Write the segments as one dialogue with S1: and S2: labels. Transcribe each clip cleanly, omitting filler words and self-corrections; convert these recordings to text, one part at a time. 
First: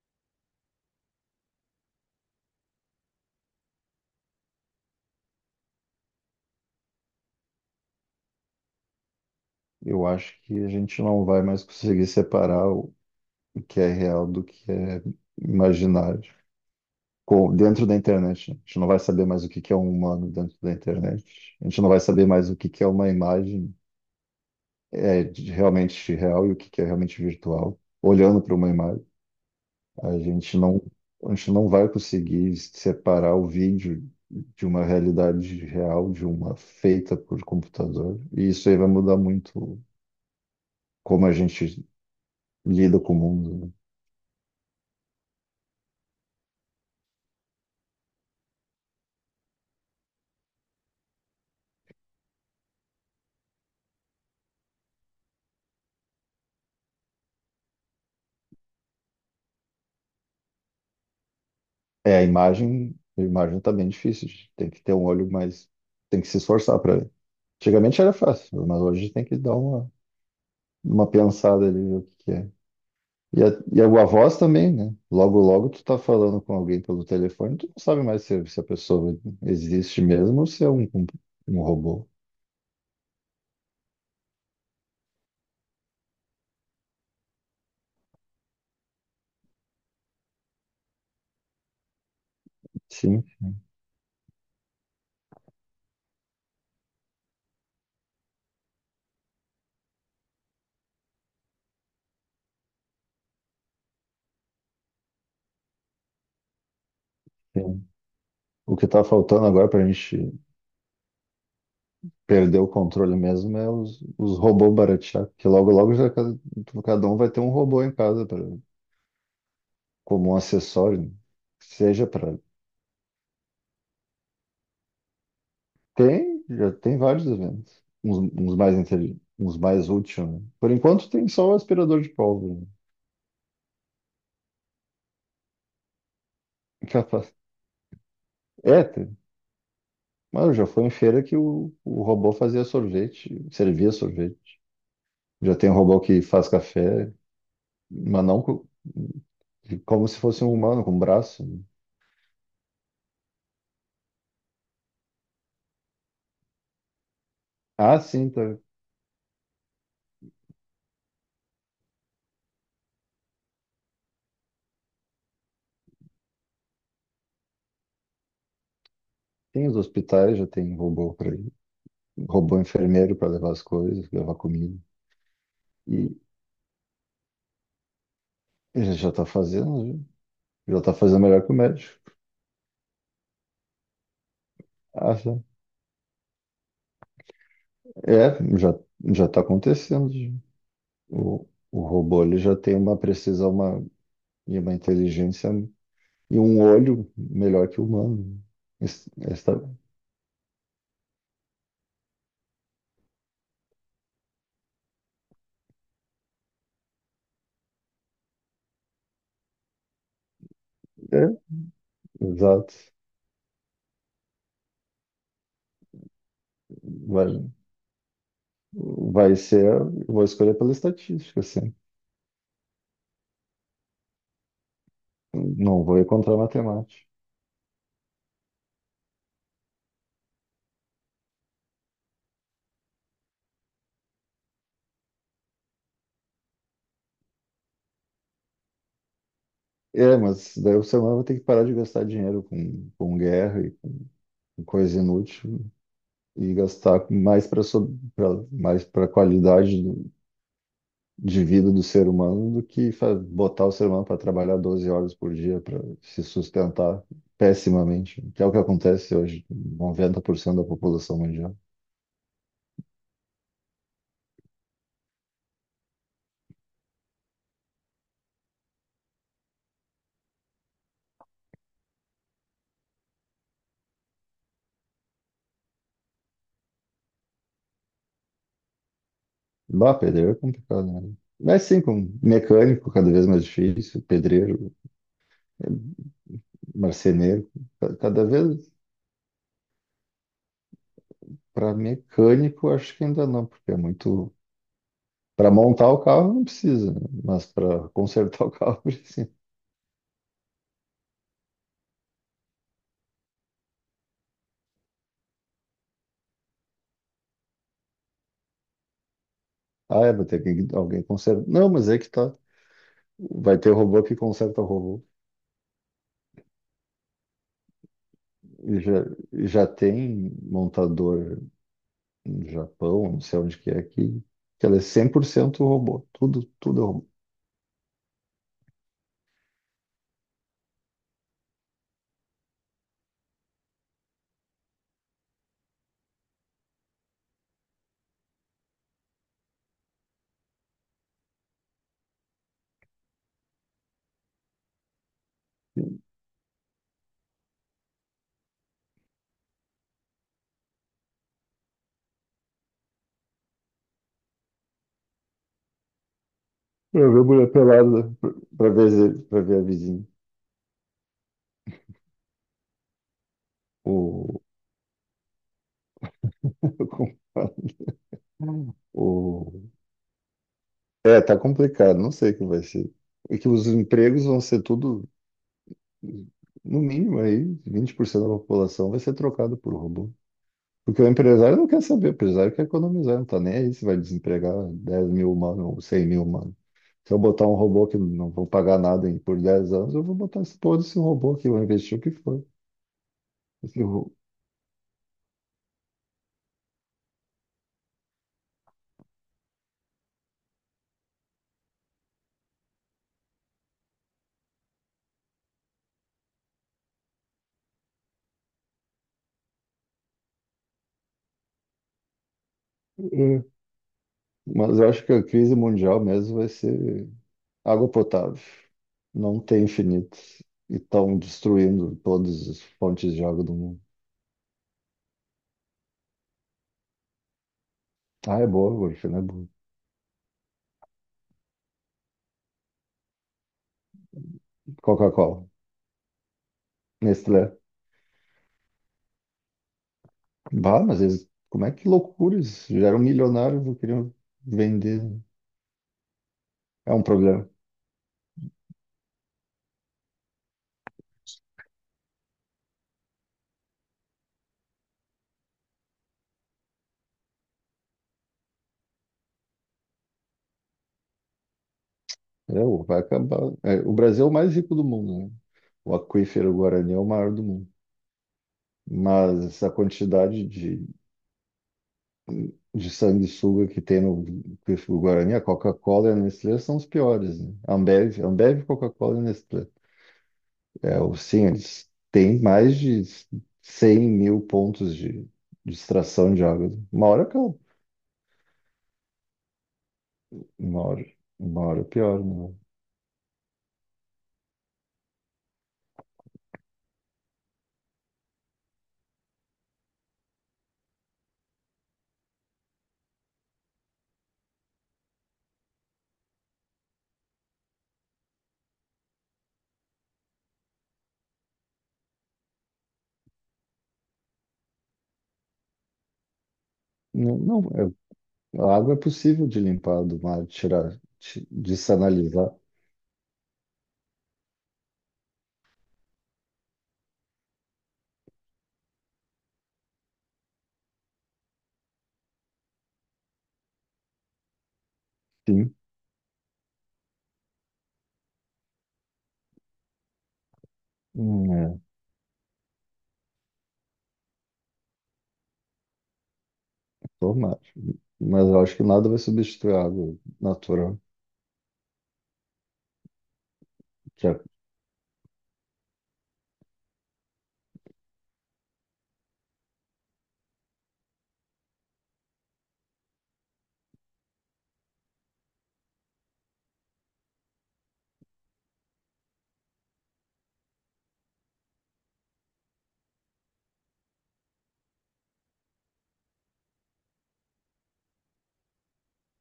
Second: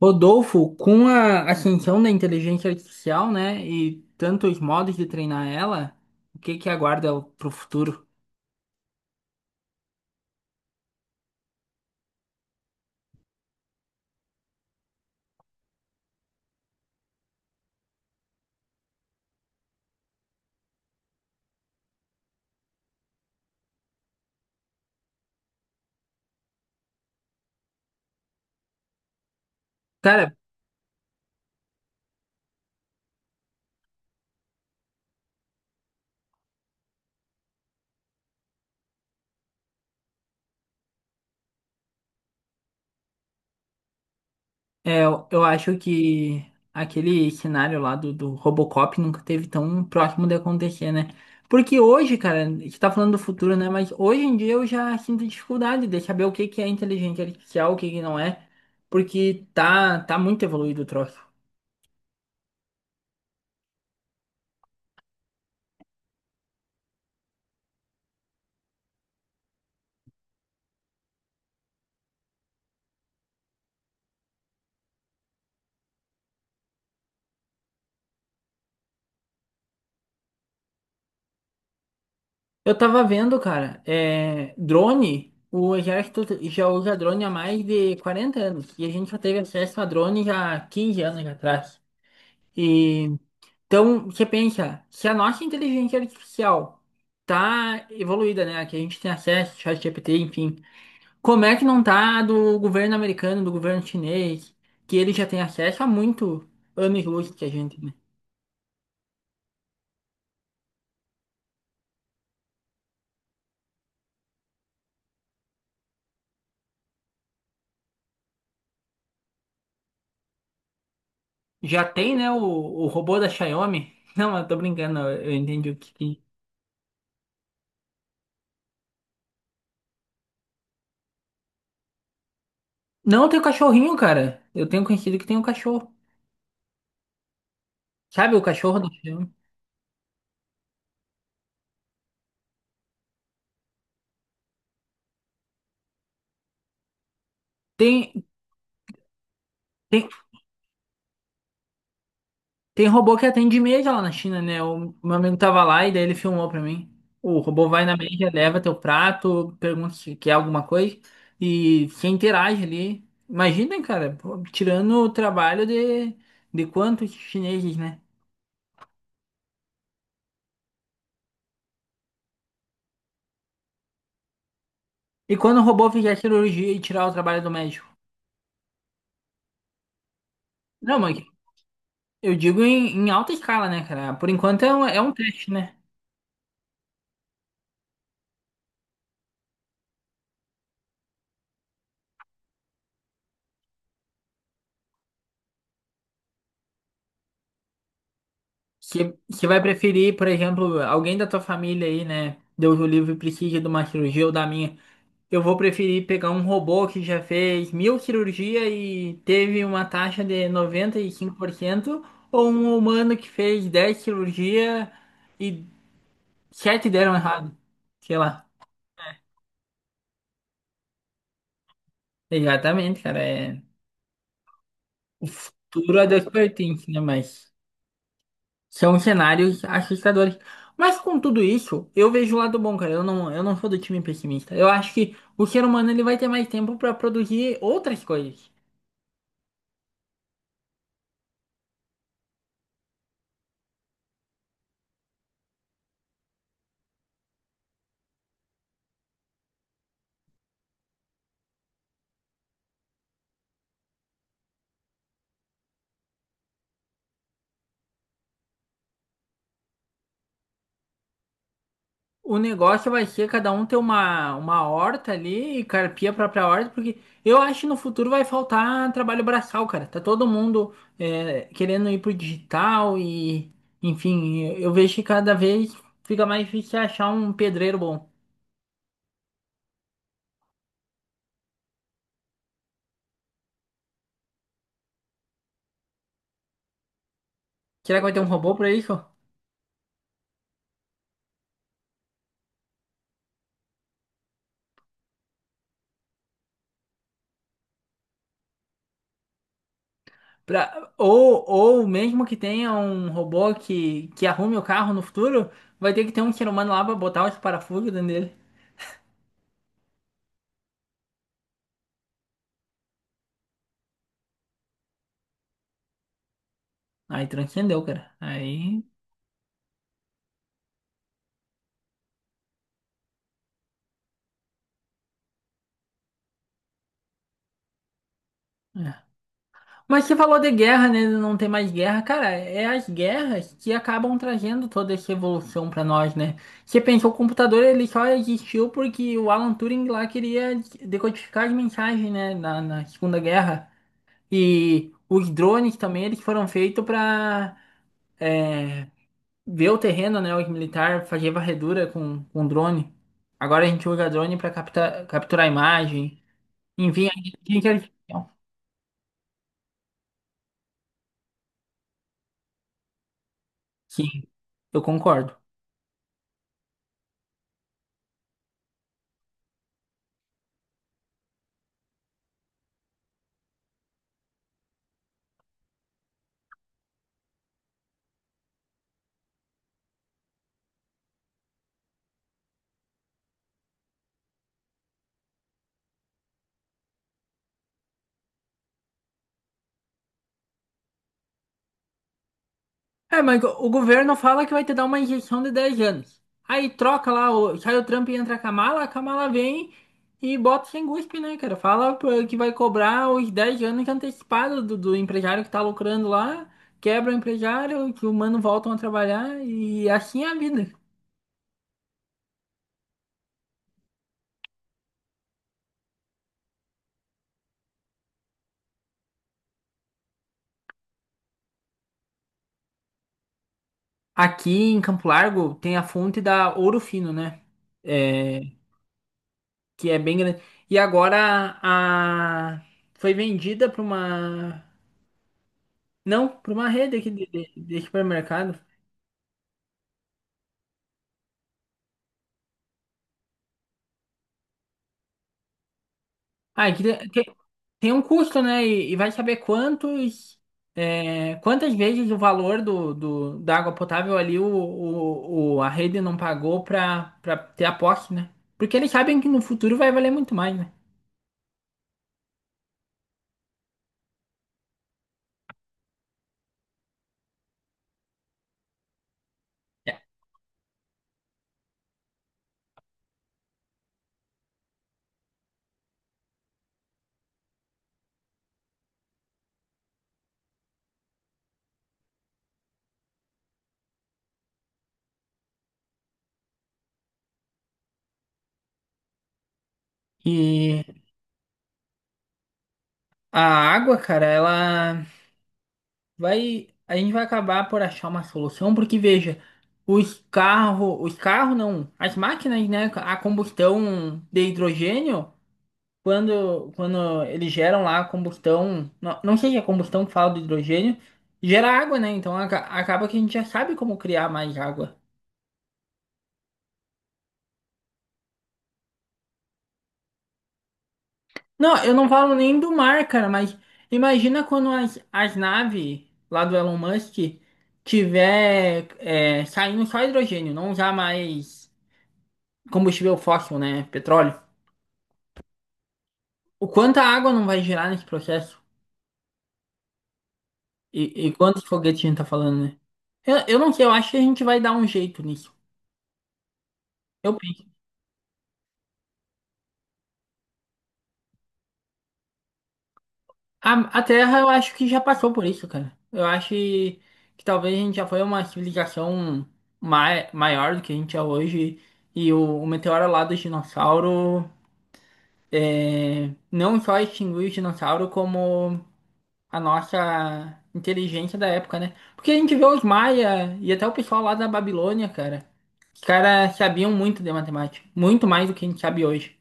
S1: Rodolfo, com a ascensão da inteligência artificial, né, e tantos modos de treinar ela, o que que aguarda pro futuro?
S2: Eu acho que a gente não vai mais conseguir separar o que é real do que é imaginário. Dentro da internet, né? A gente não vai saber mais o que que é um humano dentro da internet. A gente não vai saber mais o que que é uma imagem realmente real e o que que é realmente virtual. Olhando para uma imagem, a
S1: Cara,
S2: gente não, a gente não vai conseguir separar o vídeo de uma realidade real, de uma feita por computador. E isso aí vai mudar muito como a gente lida com o mundo, né?
S1: eu acho que aquele cenário lá do Robocop nunca teve tão próximo de acontecer, né? Porque hoje, cara, a gente tá falando do futuro, né, mas hoje em dia eu já sinto dificuldade de saber o que que é inteligência artificial, o que que não é, porque tá muito evoluído o troço.
S2: É, a imagem tá bem difícil, gente. Tem que ter um olho mais. Tem que se esforçar para ver. Antigamente era fácil, mas hoje tem que dar uma pensada ali, ver o que que é. E a, e a voz também, né? Logo, logo tu tá falando com alguém pelo telefone, tu não sabe mais se a pessoa existe mesmo ou se é um robô.
S1: Eu tava vendo, cara, drone, o exército já usa drone há mais de 40 anos, e a gente já teve acesso a drone já há 15 anos atrás. E,
S2: Sim,
S1: então, você pensa, se a nossa inteligência artificial tá evoluída, né, que a gente tem acesso, ChatGPT, enfim, como é que não tá a do governo americano, do governo chinês, que ele já tem acesso há muito anos-luz que a gente,
S2: sim.
S1: né?
S2: O que tá faltando agora pra gente perder o controle mesmo é os robôs baratear, porque logo, logo já cada um vai ter um robô em casa como um acessório,
S1: Já
S2: seja
S1: tem, né, o,
S2: para.
S1: o robô da Xiaomi? Não, eu tô brincando, eu entendi o que...
S2: Tem, já tem vários eventos. Uns mais intelig... uns mais úteis, né? Por enquanto tem só o aspirador de pólvora, né?
S1: Não, tem o cachorrinho, cara. Eu tenho conhecido que tem um cachorro.
S2: Capaz.
S1: Sabe o cachorro
S2: É,
S1: do
S2: tem.
S1: filme?
S2: Mano, já foi em feira que o robô fazia sorvete, servia sorvete. Já tem um robô que faz café,
S1: Tem,
S2: mas como
S1: tem,
S2: se fosse um humano, com um braço, né?
S1: tem robô que atende média lá na China, né? O meu amigo tava lá e daí ele filmou pra mim. O robô vai na
S2: Ah,
S1: média,
S2: sim, tá.
S1: leva teu prato, pergunta se quer alguma coisa e se interage ali. Imagina, cara, pô, tirando o trabalho de quantos chineses, né?
S2: Tem os hospitais, já tem robô para ir. Robô enfermeiro para levar as coisas, levar comida.
S1: E quando o robô
S2: E
S1: fizer cirurgia e tirar o trabalho do médico?
S2: ele já está fazendo, né? Ele está a
S1: Não, mas
S2: fazer melhor que o médico.
S1: eu digo em alta escala, né, cara? Por enquanto é um
S2: Ah, sim.
S1: teste, né?
S2: Já já está acontecendo. O robô ele já tem uma precisão, e uma inteligência e um olho melhor que o humano.
S1: Que, que vai
S2: Esta,
S1: preferir, por exemplo, alguém da tua família aí, né? Deus o livre precisa de uma cirurgia ou da minha. Eu vou preferir pegar um robô que já fez 1.000 cirurgias e teve uma taxa de noventa e
S2: é,
S1: cinco por cento ou
S2: exato.
S1: um humano que fez 10 cirurgias e 7 deram
S2: Vai,
S1: errado. Sei lá.
S2: vai ser, eu vou escolher pela estatística, assim.
S1: Exatamente, cara. É... O
S2: Não
S1: futuro
S2: vou ir
S1: é Deus
S2: contra a
S1: pertence, né?
S2: matemática.
S1: Mas. São cenários assustadores. Mas com tudo isso, eu vejo o lado bom, cara. Eu não sou do time pessimista. Eu acho que o ser humano ele vai ter mais tempo para produzir outras coisas.
S2: É, mas daí o ser humano vai ter que parar de gastar dinheiro com guerra e com coisa inútil e gastar mais para mais para qualidade de vida do ser humano do que botar o ser humano para trabalhar 12 horas por dia para se sustentar pessimamente, que é o que acontece hoje, com 90% da população mundial.
S1: O negócio vai ser cada um ter uma horta ali e carpir a própria horta, porque eu acho que no futuro vai faltar trabalho braçal, cara. Tá todo mundo querendo ir pro digital e, enfim, eu vejo que cada vez fica mais difícil achar um pedreiro bom.
S2: Bah, pedreiro é complicado, né? Mas sim, com mecânico cada vez mais difícil, pedreiro, marceneiro,
S1: Será que vai ter um
S2: cada
S1: robô para
S2: vez
S1: isso?
S2: para mecânico acho que ainda não, porque é muito para montar o carro não precisa, né? Mas para consertar o carro precisa.
S1: Ou mesmo que tenha um robô que arrume o carro no futuro, vai ter que ter um ser humano lá pra botar os parafusos dentro dele.
S2: Ah, é, vai ter que alguém consertar. Não, mas é que tá. Vai ter robô que conserta robô.
S1: Aí transcendeu, cara.
S2: E
S1: Aí.
S2: já, e já tem montador no Japão, não sei onde que é, que ela é 100% robô. Tudo, tudo é robô.
S1: É. Mas você falou de guerra, né? de Não tem mais guerra. Cara, é as guerras que acabam trazendo toda essa evolução pra nós, né? Você pensou, o computador ele só existiu porque o Alan Turing lá queria decodificar as mensagens, né? Na Segunda Guerra. E os drones também, eles foram feitos pra é, ver o terreno, né, o militar, fazer varredura com drone. Agora a gente usa drone para capturar imagem.
S2: Pra
S1: Enfim, a
S2: ver mulher
S1: inteligência
S2: pelada,
S1: artificial.
S2: pra ver a vizinha.
S1: Sim,
S2: O,
S1: eu concordo.
S2: o, é, tá complicado, não sei o que vai ser. E que os empregos vão ser tudo, no mínimo aí, 20% da população vai ser trocado por robô. Porque o empresário não quer saber, o empresário quer economizar, não tá nem aí se vai desempregar 10 mil humanos ou 100 mil humanos. Se eu botar um robô que não vou pagar nada por 10 anos, eu vou botar esse todo esse robô aqui, vou investir o que for.
S1: É, mas o
S2: Esse ro-
S1: governo fala que vai te dar uma injeção de 10 anos. Aí troca lá, sai o Trump e entra a Kamala, vem e bota sem guspe, né, cara? Fala pô, que vai cobrar os 10 anos antecipados do empresário que tá lucrando lá, quebra o empresário, que o mano voltam a trabalhar e assim é a vida.
S2: É. Mas eu acho que a crise mundial mesmo vai ser água potável. Não tem infinito. E estão destruindo todas as fontes de água do mundo.
S1: Aqui em Campo Largo tem a fonte da Ouro Fino, né? É,
S2: Ah, é boa, Wolf, né? Boa.
S1: que é bem grande. E agora a foi vendida para uma,
S2: Coca-Cola.
S1: não, para uma rede aqui de, de-
S2: Nestlé.
S1: de supermercado.
S2: Bah, mas eles, como é que loucura eles já eram milionários, não queriam vender.
S1: Ah, que
S2: É um
S1: tem, tem-
S2: problema.
S1: tem um custo, né? E vai saber quantas vezes o valor do, do da água potável ali a rede não pagou para ter a posse, né? Porque eles sabem que no futuro vai valer muito mais, né?
S2: Vai acabar. É, o Brasil é o mais rico do mundo, né? O aquífero Guarani é o maior do mundo. Mas essa
S1: É.
S2: quantidade de sanguessuga que tem no aquífero Guarani, a Coca-Cola e a Nestlé são os piores, né? Ambev, Ambev, Coca-Cola e Nestlé. Sim, eles têm mais de 100 mil pontos de extração de água. Uma hora acaba. Uma
S1: E
S2: hora, uma hora pior, né?
S1: a água, cara, a gente vai acabar por achar uma solução, porque veja, os carros não, as máquinas, né, a combustão de hidrogênio, quando eles geram lá a combustão, não sei se é combustão que fala do hidrogênio, gera água, né? Então acaba que a gente já sabe como criar mais água.
S2: Não, não, é- a água é possível de limpar do mar, de tirar,
S1: Não,
S2: de
S1: eu não falo
S2: sanalizar,
S1: nem do mar, cara, mas imagina quando as naves lá do Elon Musk tiver saindo só hidrogênio, não usar mais combustível fóssil, né? Petróleo.
S2: sim,
S1: O quanto a água não vai gerar nesse processo? E quantos
S2: É,
S1: foguetes a gente tá falando, né? Eu não sei, eu acho que a gente vai dar um jeito nisso. Eu
S2: normal.
S1: penso.
S2: Mas eu acho que nada vai substituir a água natural,
S1: A
S2: que
S1: Terra,
S2: é,
S1: eu acho que já passou por isso, cara. Eu acho que talvez a gente já foi uma civilização maior do que a gente é hoje. E o meteoro lá dos dinossauros não só extinguiu os dinossauros como a nossa inteligência da época, né? Porque a gente vê os maia e até o pessoal lá da Babilônia, cara. Os caras sabiam muito de matemática, muito mais do que a gente sabe hoje.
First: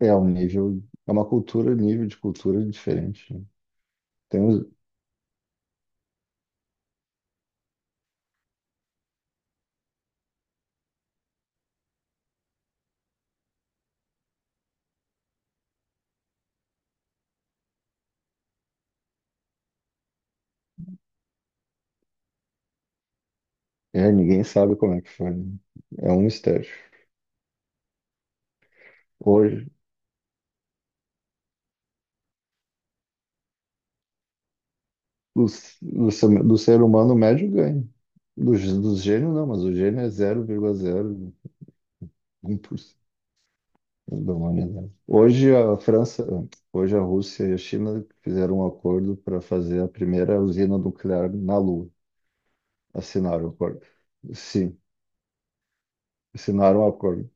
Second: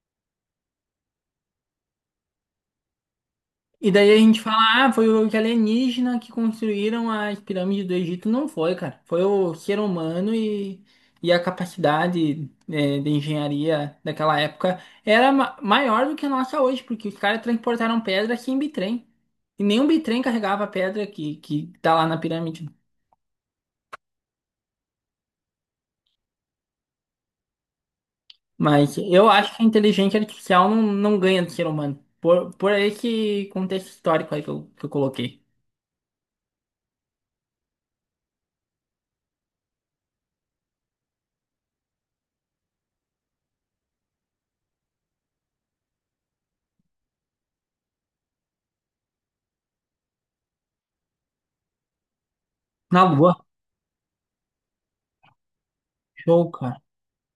S2: é um nível, é uma cultura, nível de cultura diferente, né?
S1: E daí a gente
S2: Tem, uns-
S1: fala, ah, foi os alienígenas que construíram as pirâmides do Egito. Não foi, cara. Foi o ser humano e a capacidade, de engenharia daquela época era maior do que a nossa hoje, porque os caras transportaram pedra sem bitrem. E nenhum bitrem carregava a pedra que tá lá na pirâmide.
S2: é, ninguém sabe como é que foi, né? É um mistério.
S1: Mas eu acho que a
S2: Hoje,
S1: inteligência artificial não ganha do ser humano. Por esse contexto histórico aí que eu coloquei.
S2: do, ser do ser humano médio ganha. Dos gênios não, mas o gênio é um 0,01% da humanidade. Hoje a França, hoje a Rússia e a China fizeram um acordo para fazer a primeira usina nuclear na Lua.
S1: Na Lua,
S2: Assinaram o acordo. Sim,
S1: show,
S2: assinaram
S1: cara.
S2: o acordo.